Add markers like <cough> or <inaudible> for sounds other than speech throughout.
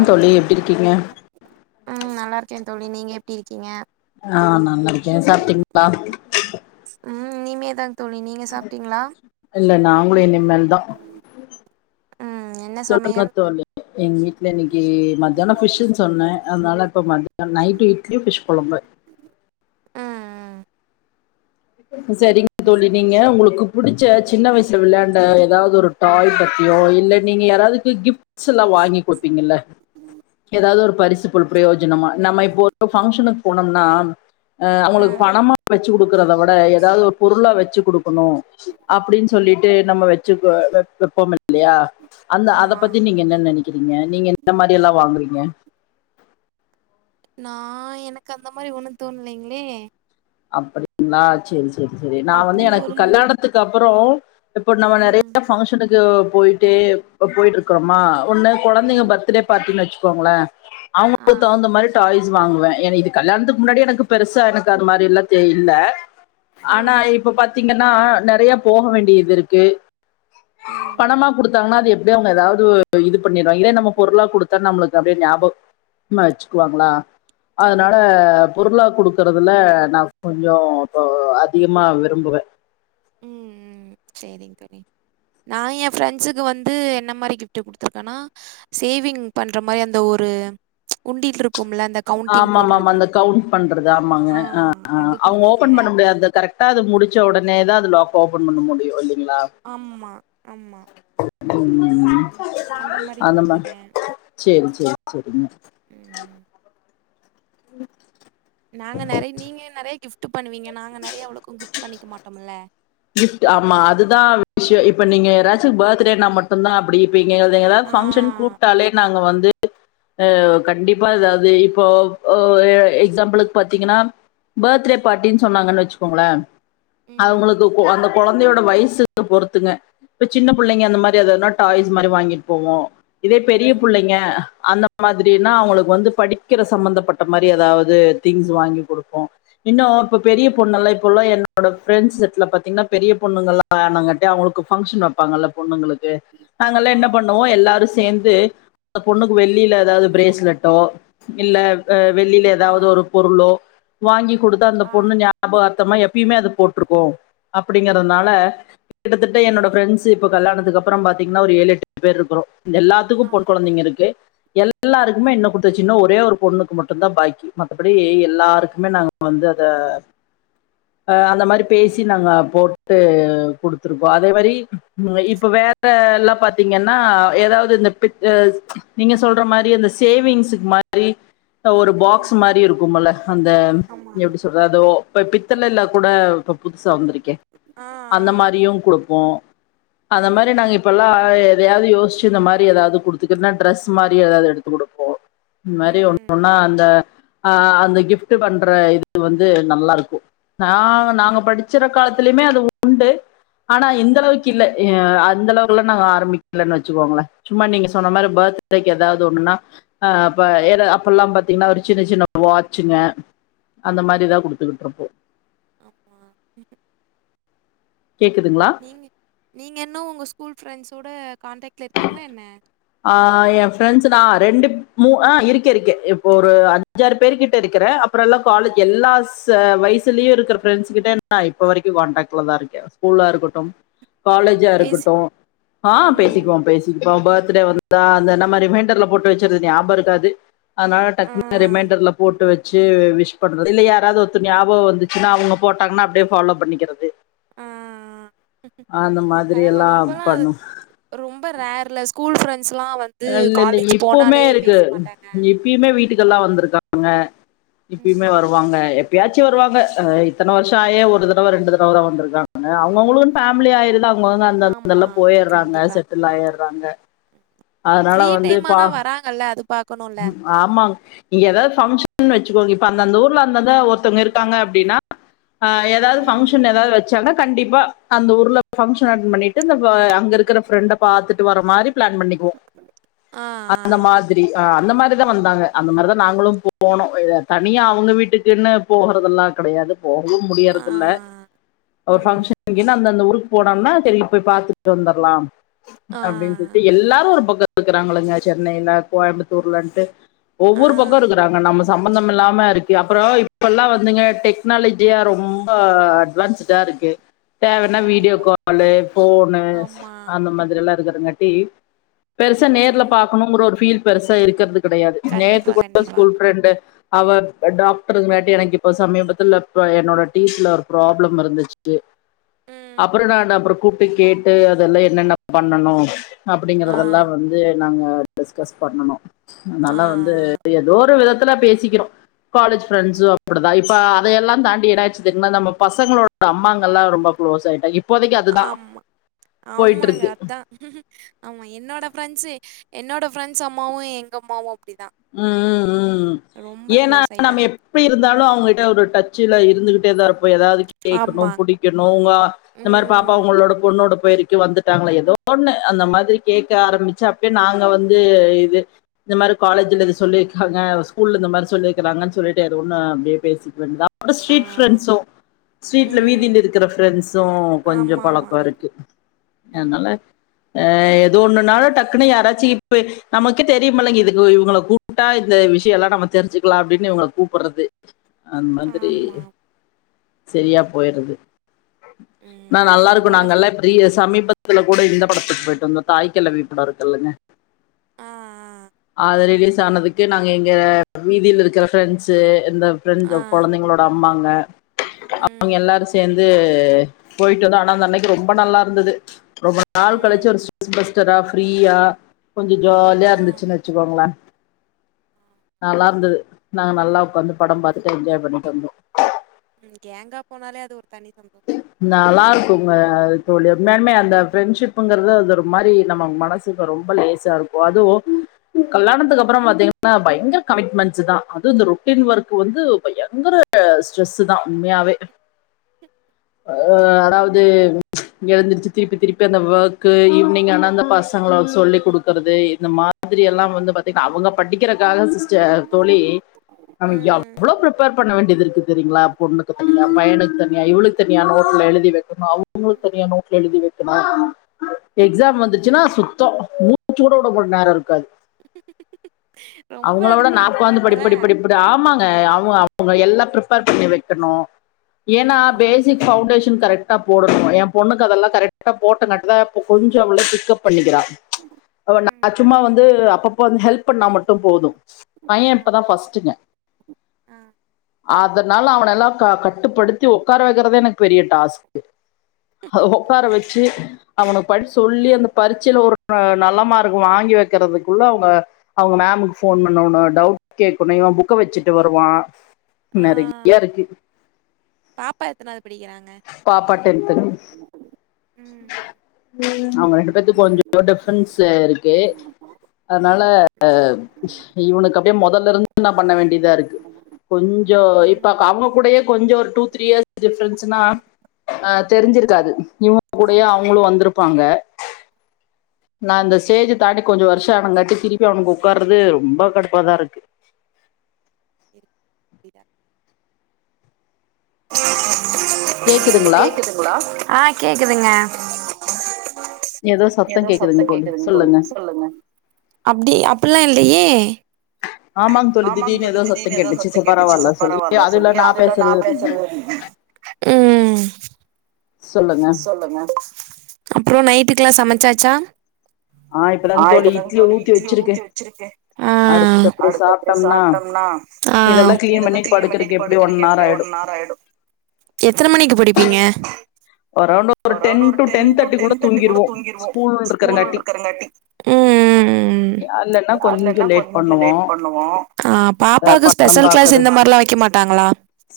ஆ தோழி எப்டி இருக்கீங்க ம் நல்லா இருக்கேன் தோழி நீங்க எப்டி இருக்கீங்க ஆ நல்லா இருக்கேன் சாப்பிட்டீங்களா ம் இனிமேதா தோழி நீங்க சாப்பிட்டீங்களா இல்ல நாங்களும் இனிமேல் தான் ம் என்ன சொல்லுங்க சமையல் தோழி எங்க வீட்ல இன்னைக்கு மத்தியானம் ஃபிஷ்சு சொன்னேன் அதனால இப்ப மத்தயானம் நைட்டு இட்லி பிஷ் கொழம்பு ம் சரிங்க தோழி நீங்க உங்களுக்கு புடிச்ச சின்ன வயசுல விளையாண்ட ஏதாவது ஒரு டாய் பத்தியோ இல்ல நீங்க யாராவதுக்கு கிஃப்ட் ஸ்ல்லாம் வாங்கி குடுப்பீங்கல்ல ஏதாவது ஒரு பரிசு ஒரு பிரயோஜனமா நம்ம இப்போ ஒரு பங்க்ஷனுக்கு போனோம்னா ஆ அவுங்களுக்கு ம் பணமா வச்சு குடுக்குறத விட ஏதாவது ஒரு பொரு ள்லா வச்சு குடுக்கணும் அப்டின்னு சொல்லிட்டு நம்ம வச்சு வை வைப்போம் இல்லையா அந்த அத ஆமா பத்தி நீங்க என்ன நினைக்கிறீங்க நீங்க இந்த மாரில்லாம் வாங்குறீங்க நா எனக்கு அந்த மாரி ஒண்ணு தோண்லைங்களே அப்டிங்களா செரி செரி செரி நா வந்து அப்டி எனக்கு ஒரு கல்யாணத்துக்கு அப்றோ இப்போ நம்ம ம் நெறைய பங்க்ஷனுக்கு போய்ட்டு போயிட்டுருக் கமா ஒன்னு குழந்தைங்க ம் பர்த்டே பார்ட்டினு வச்சுக்கோங்களே ஆ அவங்களுக் தகுந்த மாரி டாய்ஸ் வாங்குவே எனக்கு இது கல்யாணத்துக்கு முன்னாடி எனக்கு பெருசா எனக்கு அது மாரில்லா இல்ல ஆனா ம் இப்ப பாத்தீங்கன்னா நெறைய போக வேண்டியதுருக்கு ம் பணமா கொடுத்தாங்கன்னா அது எப்டி அவங்க ஏதாவது இது பண்ணடுவாங்க இதே நம்ம பொருளா கொடுத்தா நமளுக்கு அப்டியே ஞாப கமா வச்சுக்குவாங்களா அதனால கண்டிப்பா பொருளா குடுக்கிறதுள்ள நான் கொஞ்சோ இப்ப அதிகமா விரும்புவே ம் ம் செரி <unintelligible> நா என் ஃப்ரெண்ட்ஸுக்கு வந்து என்ன மாரி கிஃப்ட் குடுத்துருக்கேன்னா சேவிங் பண்ற மாரி அந்த ஒரு உண்டீல்ருக்கும்ல அந்த கவுண்டிங் ஆம்மாம்மாம்மா போடுறது அந்த கவுண்ட் பண்றது ஆமாங்க ஆ அது அவங்க குடுத்துருக்கே ஓபன் பண்ண முடியா கரெக்ட் டா அது முடிச்ச உடனேதா அது லாக்க ஓபன் பண்ண முடியு இல்லிங்களா அம்மா அம்மா ம் ம் ம் மாரி அந்த மா குடுத்துருக்கே செரி செரி செரிங்க ம் ம் நாங்க நெறைய நீங்க நெறைய கிஃப்ட் பண்ணுவீங்க நாங்க நெறைய அவ்வளோக்கும் கிஃப்ட் பண்ணிக்க மாட்டோம்ல கிஃப்ட் ஆமா அதுதா விஷயோ இப்ப நீங்க யாரசுக்கு பர்த்டேனா மட்டு தா அப்டி <unintelligible> ஆ ஃபன்ச்ஷன் கூப்ட்டாலே நாங்க வந்து அ கண்டிப்பா ஏதாவது இப்போ ஒ எக்ஸாம்பிளுக்கு பாத்தீங்கன்னா பர்த்டே பார்ட்டின்னு சொன்னாங்கன்னு வச்சுக்கோங்களே ம் அவங்களு போ அந்த கொழந்தையோட வயசுக்கு பொறுத்துங்க இப்ப சின்ன பிள்ளைங்க அந்த மாரி எதுனா டாய்ஸ் மாரி வாங்கிட்டு போவோ இதே பெரிய ம் புள்ளைங்க அந்த அது மாதிரின்ன அவங்களுக்கு வந்து படிக்கிற சம்பந்தப்பட்ட மாரி ஏதாவது திங்ஸ் வாங்கி குடுப்போ இன்னு இப்ப பெரிய பொண்ணுல்லா இப்பல என்னோட பிரரெண்ட்ஸ் ல பாத்தீங்கன்னா பெரிய பொண்ணுங்கல்லா வேனாங்கட்ட அவங்களுக்கு பங்க்ஷன் வைப்பாங்கல்ல பொண்ணுங்களுக்கு நாங்கல்லா ஆமா என்ன பண்ணுவோ எல்லாரு சேந்து ந்த பொண்ணுக்கு வெள்ளியில ஏதாவது ம் பிரேஸ்லெட்டோ இல்ல அ வெள்ளில ஆ ஏதாவது ஒரு பொருளோ வாங்கி குடுத்த அந்த ஆ பொண்ணு நியா பகர்த்தமா எப்பயுமே அது போட்ருக்கு அப்டிங்கறதுனால கிட்டதட்ட என்னோட பிரஃப்ரெண்ட்ஸ்சு இப்ப கல்யாணத்துக்கப்றோ பாத்தீங்கன்னா ஒரு ஏழு எட்டு பேர் இருக்றோ எல்லாத்துக்கு ஆ பொன் கொழந்தைங்க இருக் <unintelligible> ஆ எல்லாருக்குமே இன்னும் குடுத்தாச்சு இன்னு ஒரே ஒரு பொண்ணுக்கு மட்டு தா பாக்கி மற்றபடி எல்லாருக்குமே நாங்க வந்து அத ஆ அந்த மாரி பேசி நாங்க போட்டு குடுத்துருக்கோ அதே மாரி இப்ப வேற எல்லா பாத் தீங்கன்னா ஏதாவது இந்த பிட் ஆ நீங்க சொல்ற மாரி இந்த சேவிங்ஸக்கு மாரி ஒரு பாக்ஸ் ம் மாரி இருக்குமல அந்த ஆமா எப்டி றதோ இப்ப பித்தளள கூட இப் புதுசா வந்திருக்கே ஆ அந்த ஆ மாரியு குடுப்போ அந்த மாரி ம் நாங்க இப்பெல்லா எதயாது யோசிச்சு இந்த மாரி ஏதாவது குடுத்துக்கன்னா டிரெஸ் மாரி ஏதாது எடுத்து குடுப்போ இந் மாரி ஒண்ணு ம் ஒன்னா அந்த ஆ அந்த கிஃப்ட்ட் பண்ற இது வந்து நல்லாருக்கு ஆ நாங்க ச்சிர கண்டிப்பா காலத்லையுமே அது உண்டு ஆனா இந்த ம் அளவுக்கு இல்ல எ அந்த அளவுக்குல்லா நாங்க ஆரம்பிக்கலன்னு வச்சுக்கோங்களேன் சும்மா நீங்க சொன்ன மாரி பர்த்டேக்கு ஏதா ஒண்ணுன்னா ஆ அப்ப ஏல அப்பல்லாம் பாத்தீங்கன்னா ஒரு சின்ன சின்ன வாச்சுங்க அந்த ஆமா மாரிதான் குடுத்துக்கிட்டு இருப்போம் ஆமா கேக்குதுங்ளா நீங்க நீங்க இன்னும் உங்க ஸ்கூல் ஃப்ரெண்ட்ஸோட கான்டக்ட்ல் இருக்கீங்ளா என்ன ஆ என் ஃப்ரெண்ட்ஸ் நான் ரெண்டு மூ ஆ இருக்க இருக்கே இப்போ ஒரு அஞ்சாறு பேரு கிட்ட இருக்கறே அப் அப்புறல்லாம் காலஜ் எல்லா ஸ் வயசுலயும் இருக்கிற ஃப்ரண்டஸ்கிட்ட நான் இப்போ வரைக்கும் காண்டாக்டில தான் இருக்கேன் ஸ்கூலா இருக்கட்டும் காலேஜா பேசி இருக்கட்டும் ஆ ம் பேசிக்குவோம் பேசிக்குப்போம் பர்த் டே வந்தா அந்த நம்ம ரிமைண்டர்ல போட்டு வச்சிருது ஞாபரு க்காது அதனால ஆ டக்குனு ரிமைண்டர்ல போட்டு வச்சு விஷ் பண்றது இல்ல யாராவது ஒருத்தர் ஞாபகம் வந்து அவங்க போட்டாங்கனா அப்டியே ஃபாலோ பண்ணிக்கிறது ஆ அந்த மாதிரி பரவால்ல எல்லாம் இப்பல்லா அது பண்ணுவ ரொம்ப ரேர்ல ஸ்கூல் ஃப்ரெண்ட்ஸ் லாம் வந்து இல்ல இல்லிங்க காலேஜ் இப்போமே போனாலே பேச இருக்குது மாட்டாங்க அது பெயுமே வீட்டுக்கெல்லாம் வந்திருக்காங்க இப்பயுமே ம் வருவாங்க எப் யாச்சி வருவாங்க இத்தனை வருஷமாயே ஒரு தடவை ரெண்டு தடவை தான் வந்திருக்காங்க அவங்கவங்களுக்கு ஃபேமிலி ஆயிருந்தா அவங்க வந்து அந்த ஆமா அங்கல்லாம் போயிறாங்க கண்டிப்பா செட்டில் ஆயறாங்க அதனால ஃப்ரீ வந்து டைம் பா ஆனா வராங்கல்ல அது பாக்கணுல்ல ஆமா இங்க ஏதாவது பங்க்ஷன் வச்சுக்கோங்க இப்ப அந்தந்த ஊர்ல அந்தத ஒருத்தவங்க இருக்காங்க அப்டினா ஆ ஏதாவது ம் பங்க்ஷன் ஏதாவது வச்சாங்னா கண்டிப்பா அந்த ஊர்ல ஃபங்க்ஷன் அட்டன் பண்ணிட்டு இந்த அங்க இருக்குற ஃப்ரெண்ட பாத்துட்டு வர மாரி பிளான் பண்ணிக்குவோம் ஆ அந்த மாதி ரி அந்த மாரிதான் வந்தாங்க அந்த மாரிதான் நாங்களும் போனோம் தனியா அவங்க வீட்டுக்குன்னு போகறதெல்லாம் கிடையாது போகவும் ஆ ஆ முடியறதல்ல அவ ம் பங்கஷன் அங்கனா அந்த அந்த உருக்கு போனோம்னா சரி போய் பாத்துட்டு வந்தர்லாம் ஆ அப்டின்னு சொல்லிட்டு எல்லாரும் ஒரு இருக்கிறாங்களங்க சென்னையில கோயம்புத்தூர்ல ன்டு ஆ ஒவ்வொரு பக்கம் இருக்குறாங்க நம்ம சம்பந்தம் இல்லாம இருக்கு அப்புறம் இப்பெல்லாம் வந்துங்க டெக்னாலஜியா ரொம்ப அட்வான்ஸ் இதா இருக்கு தேவன்னா வீடியோ கண்டிப்பா கால்லு ஃபோனு ஆமா அந்த மாதிரில்லாம் இருக்கறங்காட்டி பெருசா நேர்ல ம் பாக்கணுங்கிற ஒரு ஃபீல் பெருசா இருக்கிறது கிடையாது கண்டிப்பா நேத்துக்கு கூட கண்டிப்பா ஸ்கூல் ஃப்ரெண்டு அவ டாக்டருங் காட்டி எனக்கு இப்ப சமீபத்துல என்னோட டீத்துல ஒரு ப்ராப்ளம் இருந்துச்சி ம் அப்புறம் நான் அப்புறம் கூப்டு கேட்டு அதெல்லாம் என்னென்ன பண்ணனும் அப்படிங்கற ஆ ல்லாம் வந்து நாங்க டிஸ்கஸ் பண்ணனோம் அதனால ஆ வந்து ஏதோ ஒரு விதத்துல பேசிக்கிறோம் காலேஜ் பிரெண்ட்ஸு அப்டிதான் இப்ப அதையெல்லாம் தாண்டி என்ன தெரியுமா நம்ம பசங்களோட அம்மாங்கல்லாம் ரொம்ப குளோஸ் ஆயிட்டா இப் ஆமா ஆமாங்க இருக்கு அத்தா ஆமா என்னோட ஃப்ரெண்ட்ஸு என்னோட ஃரெண்ட்ஸ் அம்மாவு எங்க அம்மாவு அப்டிதா ம் ம் ம் ரொம்ப ஏனா க்ளோஸ் நாம ஆயிட்டாங்க எப் ப்ப இருந்தாலு அவங்கட்ட ஒரு டச்சுல இருந்துகிட்டே தாஇருப்போ ஏதாவது கே கேக்கணு ஆமா புடிக்கணு உங்க இந்த மாரி பாப்பா ம் உங்களோட பொண்ணோட போயிருக் கு வந்துட்டாங்களா ஏதோ ஒண்ணு அந்த மாதிரி கேட்க ஆரம்பிச்சி அப்பயே நாங்க வந்து இது இந்தமாரி காலேஜில இது சொல்லிருக்காங்க ஸ்கூல்ல இந்த மாரி சொல்லிருக்காங்கன் சொல்லிட்டு ஏதோஒன்னும அப்டியே பேசிக்க வேண்டிதா அட ஆ ஸ்ட்ரீட் ஃப்ரெண்ஸோம் ஸ்ட்ரீட் விதில ம் இருக்கிற ஃப்ரெண்ட்ஸும் கொஞ்ச ஆமாமா பழக்கோ இருக்கு அதுனால ம் ஆ ஏதோ ஒன்னுநாள டக்குன்னு யாராச்சி இப்ப நமக்கே தெரியுமல்லங்க இது தோ இவங்கள கூப்டா இந்த விஷயல்லா நம்ம தெரிஞ்சிக்கலா அப்டி இவங்கள கூப்படுறது அந் மாதிரி ஆமா செரியா போயிறது நா ம் நல்லா இருக்கு என்னோட ஃப் நாங்கல்லாப் தெரிய சமீபத்துல கூட இந்த படத்துக்கு போயிட்டு வந்தோ தாய்க்கெழவி படோருக்குலாங்க ஆ அது ரிலீஸ் ஆனதுக்கு நாங்க எங்க வீதில இருக்ற ஃபிரென்ட்சே இந்த ஆ ஆ பிரெஞ்ஜம் கொழந்தைங்களோட அம்மாங்க அவங்க ம் எல்லாரு சேர்ந்து போயிட்டு வந்தோ ஆனா அந்த அன்னைக்கு ரொம்ப நல்லா இருந்தது ரொம்ப நாள் கழிச்சி ம் ஒரு <inaudible> பஸ்டரா ஃப்ரீயா கொஞ்சோ ஜாலியா ஆ இருந்துச்சின்னு சொல்லுவாங்கல நல்லா இருந்தது நாங்கநல்லா உக்காந்து படம் பாத்துட்டு என்ஜாய் பண்ணிட்டு வந்தோ ம் கேங்கா போனாலே அது ஒரு தனி சம்போ நல்லா இருக்குங்க தோழி உண்மையாலுமே அந்த ஃப்ரெண்டஷிப்ங்கிறது அது ஒரு மாரி நம்ம மனசு ரொம்ப லேசா இருக்கு அதுவோ கல்லாணத்துக்கு அப்பறோ பாத்தீங்கன்னா பயங்கர கமிட்மெண்ட்ஸ் தா அது இந்த ரொட்டின் ஒர்க் வந்து பயங்கர ட ஸ்ட்ரெஸ் தா உண்மையாவே அ ம் அடாவது எழுந்திருச்சி திருப்பி திருப்பி அந்த வர்க்கு ஈவினிங் ஆனா அந்த பசங்லோ சொல்லி குடுக்கறது இந்த மா திரி எல்லா வந்து பாத்தீங்னா அவங்க படிக்கிறக்க காலோ சிஸ்டர் தோழி நம்ம ம் எவ்ளோ பிரிப்பர் பண்ண வேண்டியது இருக்க தெரிங்ளா பொண்ணுக்கு தனியா பையனுக்கு தனியா இவளுக் கு தனியா நோட்ல எழுதி வைக்குணு அவங்களு தனியா நோட்ல எழுதி வைக்கனோ எக்ஸாம் வந்துச்சின்னா ம் சுத்தோ மூச்சு குட வுட நேரோ இருக்காது ரொம்ப இது அவங்களவிட நா பண்ணிருப்பீங்க உக்காந்து போல படிப்படி படிப் படி ஆமாங்க அவங்க அவங்க எல்லா பிரிப்பர் பண்ணி வைக்கணு ஏனா ம் பேஸ் பவுண்டேஷன் கரெக்டா போடணு ஏ பொண்ணுக்கு அதெல்லா கரெக்டா போட்ட நட்ல கொஞ்சோ அவள பிக்கப் பண்ணிக்கிறா அவா நா ம் சும்மா வந்து அப்பப்ப வந்து ஹெல்ப் பண்ணா மட்டு போது பைய ஆ இப்ப தா ஃபஸ்ட்டுங்க ஆ அதனால அவன எல்லா கட்டுப்படுத்தி ஒ உக்கார வைக்கிறதே எனக்கு பெரிய டாஸ்க்கு ஹ ஒ உக்கார வச்சி அவனுக்கு படி சொல்லி அந்தப் பரீச்செல ஒரு நல்ல மார்க் வாங்கி வைக்கறதுக்குள்ள அவங்க அவங்க மேமுக்கு போன் பண்ணுனு டவுட் கேட்கணு இவ புக்க வச்சிட்டு வருவா ஆ நெறையா இருக்கு பாப்பா எத்தனாவது படிகிறாங்க பாப்பா டென்த்து ம் அவங்க ரெண்டு பேத்து கொஞ்சோ டிஃப்ரென்ஸ்சே இருக்கு அதனால ம் இவனுக்கு அப்டியே மொதல்ல இருந்து நா பண்ண வேண்டியதா இருக்கு கொஞ்சோ ம் இப்பாக் அவங்க கூடயோ கொஞ்சோ ஒரு டூ த்ரீ இயர்ஸ் டிஃப்ரன்ஸ்னா அ தெரிஞ்சிருக்காது இவ கூடயே ஆமா அவங்களு வந்திருப்பாங்க நா அந்த ஸ்டேஜ் தாண்டி கொஞ்சோ வருஷ ஆனங்காட்டி திருப்பி அவனுக்கு உக்காறது ரொம்ப கடுப்பா தா இருக்கு இரு விடா கேக்குதுங்களா கேக்குதுங்ளா ஆ கேக்குதுங்க ஏதோ சத்த கேக்குதுங் தோழி சொல்லுங்க அப்டி அப்பில்லா இல்லயே ஆமாங்க ஆமாங் திடீர்னு தோழி திடீனு சத்தம் ஏதோ சத்தங் சரி கேட்டுச்சு பரவால்ல சத்த சொல்லி ரவல்ல அதுல சொல்லி அது இல்ல நா பேசுறது பெர் சொல்லவ திதி ம் சொல்லுங்க அப்றொ நைட்க்கல்லா சமச்சாச்சா ஆ இப்பதா தோழி இட்லிய ஊத்தி வச்சிருக்க அடுத்து அப்படியே அடுத்தபடி சாப்ட்டோம்னா சாப்டோம்னா இதெல்லாம் கிளீன் இதெல்லா கிளின் பண்ணிட்டு படுக்கறக்கு எப்படி ஒன் படுக்குறக்கு ஹவர் எப்டியு ஆயிடும் ஒன் ஆர் ஆய்டு எத்தன மணிக்கு படுப்பீங்க ரவ்ண்டா அரௌண்ட் ஒரு டென் டு டென் தேட்டி கூள்ள தூங்கிறுவோ ஸ்கூல் க்ரங்காட்டி இல்லைன்னா அங்க தா கொஞ்சம் லேட் கொஞ்ச லேட் பண்ணுவோம் பண்ணுவோ அஹ் பாப்பாவுக்கு படம் ஸ்பெஷல் கிளாஸ் பார்க்கறது இந்த மாரில்லா வெக்க மாட்டாங்களா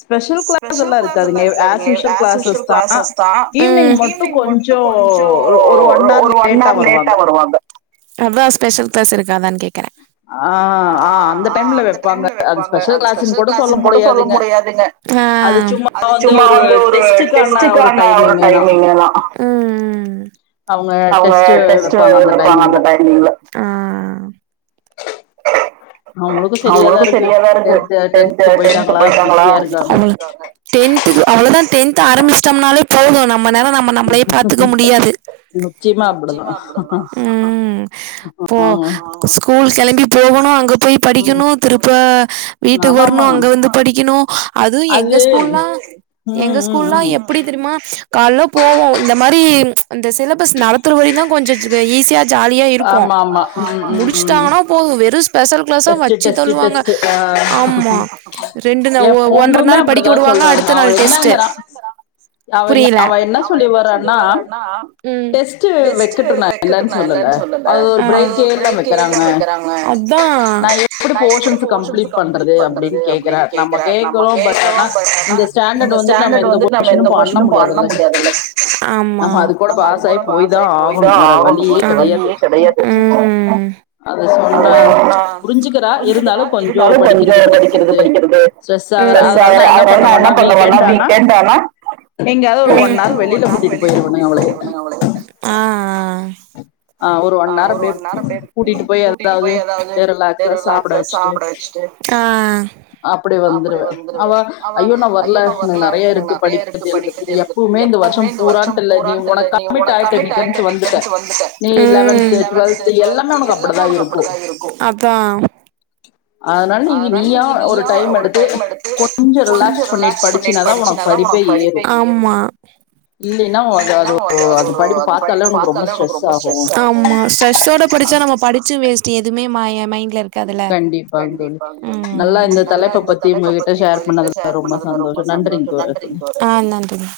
ஸ்பெஷல் கிளாஸ் ஸ்பெஷல் ல்லா எல்லா இருக்காதுங்க as usual as classes usual தா தா ஈவினிங் ஈவினிங் மட்டு கொஞ்சொ ஒரு ஒன் ஹவர் ஒரு ஒன் ஆர் லேட்டா வருவாங்க அதா ஸ்பெஷல் கிளாஸ் இருக்காதான் கே ஆ ஆ அந்த டைம்ல வெப்பாங்க அது ஸ்பெஷல் கிளாஸுன் கூட சொல்ல முடியாதுங்க அ அது சும்மா அது சும்மா வந்து ஒரு டெஸ்ட்டுக்கான ஒரு டெஸ்டுக்கான டைமிங்கு தா டைமிங்லனா அவங்க டெஸ்ட் வெப்பாங்க அந்த டைம்ல அவங்களுக்கு அவ்ங்களுக்கு இருக்கு சரியாதா ருக்கு டென்த்து டென்த் டென்த்து டென்த் போயிட்டாங்களா பிஸியா இருக்காங்க அவ்களுக்காக டென்துகு அவ்ளோதா டென்த் ஆரம்மிச் டம்னாலே பொது நம்ம நால நம்ம நம்ளெ பாத்துக்க முடியாது நிச்சயமா அப்டிதா ம் பொ ஆமா ப்பஸ்கூல் கெளம்பி போகணு அங்க போய் ம் படிக்கணு திருப்ப வீட்டுக்கு ஆமா வர்ணு ஆமாங் அங்க வந்து படிக்கணு அதூ எங்க அது ஸ்கூல்லா எங்க ம் ம் ஸ்கூல்லா ம் எப்படி தெர்மா கால்ல போவோ இந்த மாரி அந்த சிலபஸ் நடத்துற வரையு தா கொஞ்ச ஈஸியா ஜாலியா இருக்கு ஆமா ஆமா ம் ம் ம் முடிச்சுடாங்கனா போது வெறு ஸ்பெஷல் கிளாஸா டெஸ்ட்டு வச்சு டெஸ்ட்டு தள்ளுவாங்க டெஸ்ட்டு ஆமா ஆ ரெண்டு நாள் என் ஒன்ர பொண்ணுமே நாள் படிக் க்க அப்படிதான் வுடுவாங்க சொல்றாங்க அடுத்த அவ நாள் டெஸ்ட்டு என்னங்கிறா அவங்க அவ அவா என்ன அவா என்ன சொல்லி வர்றான்னா வரான்னா டெஸ்ட் டெஸ்டு வைக்கட்டும் வக் நான் இல்லைன்னு வக்கட்டுமெ இல்லனு சொல்லல அது பிரேக்கே ஒரு இல்லாம வைக்கிறாங்க பிரேக்கேல்லாம வெக்கறாங்க நான் எப்படி நா எப்டி போர்ஷன்ஸ் போஷன்ஸ் கம்ப்ளீட் அப்படின்னு பண்றது அப்டின் கேக்குறேன் கேக்குறா நம்ம கேக்குறோம் பட் கேக்குறோ ஆனா பட் ஆனா இந்த இந்த ஸ்டாண்டர்ட் வந்துட்டு நம்ம ஸ்சாண்டட் எந்த வந்துட் நம்ம எந்த போர்ஷனும் போசனு பண்ண முடியாதுல்ல சிஸ் நம்ம அது பாஸ் ஆகி கூட போய் தான் பாசாயி போய் தா ஆகணும் வேற ஆகணு வழியே வெற வழியே கெடையாது அதுதா சொன்ன அது நா புரிஞ்சுக்கிறா இருந்தாலு கொஞ்சொ படிக்கிறது படிக்கிறது ஸ்ட்ரெஸ் ஆகுற டிரஸ் அதனால ஆஹ்ரா நான் என்ன ஆஹ்ரது நாதா பண்ணுவேன்னா பண்ணுவனா வீக்கெண்ட் ஆனா வீக்கெட்டானா எங்கயாவது ஒரு ஒன் எங்யாது ஹவர் வெளியில ஒன் ஆர் கூட்டிட்டு வெளில போயிருவனுங்க கூட்டிட்டு அவளுக்கு போயிருகனுங்க அவள ஆ ஒரு ஒன் ஹார் அப்டியே கூட்டிட்டு போய் கூட்டிட்டு ஏதாது போய் ஏதாவது ரிலாக்ஸா சாப்ட வச்சுட்டு ஆ அப்டியே அப்டி வந்துருவ அவா அவ ஐயோ நா வர்ல எனக்கு வரல நெறைய இருக்கு நெறைய இருக்கு படிக்கிறது எழுதுறதுக்கு இப்வுமே எழுதுறது இந்த வர்ஷொ எப்பவுமே வருஷம் பூரான்ட்டுல்ல நீ பூரான்ட்டு இல்ல ஒனக் உனக்கு கமிட்டாய்ட நீ கமிட் ஆயிட்ட டென்த்து வந்துட்ட டென்த் நீ லெவன்த்து டுவெல்த்து எல்லாமே உனக்கு அப்டி எல்லா உனக்கு அப்டிதா இருக்கு அதனால நீ நீயா நீயா ஒரு டைம் எடுத்து கொஞ்சம் கொஞ்ச பண்ணிட்டு ரிலாக்ஸ் பண்ணி படிச்சினாதான் படிச்சின தா உனக்கு படிப்பே ஏறும் ஏறு இல்லைன்னா அது இல்லைனா அது ஒரு படிப்பு அந்த பார்த்தாலே படிப்ப உனக்கு பாத்தாலே ரொம்ப ஆகும் ஸ்ட்ரெஸ் ஆகு ஆமா ஸ்ட்ரெஸ்ஸோட படிச்ச நம்மோ படிச்சு வேஸ்ட்டு எதுவுமே மை மைண்ட்ல இருக்குதுல்ல கண்டிப்பா தோழி நல்லா தலைப்ப இந்த பத்தி தலைப்ப உங்ககிட்ட பத்தி ஷேர் உங்ககிட்ட பண்ணதுல ஷேர் பண்ணது ரொம்ப சந்தோஷம் சந்தோஷ நன்றிங்க தோழி நன்றிங்க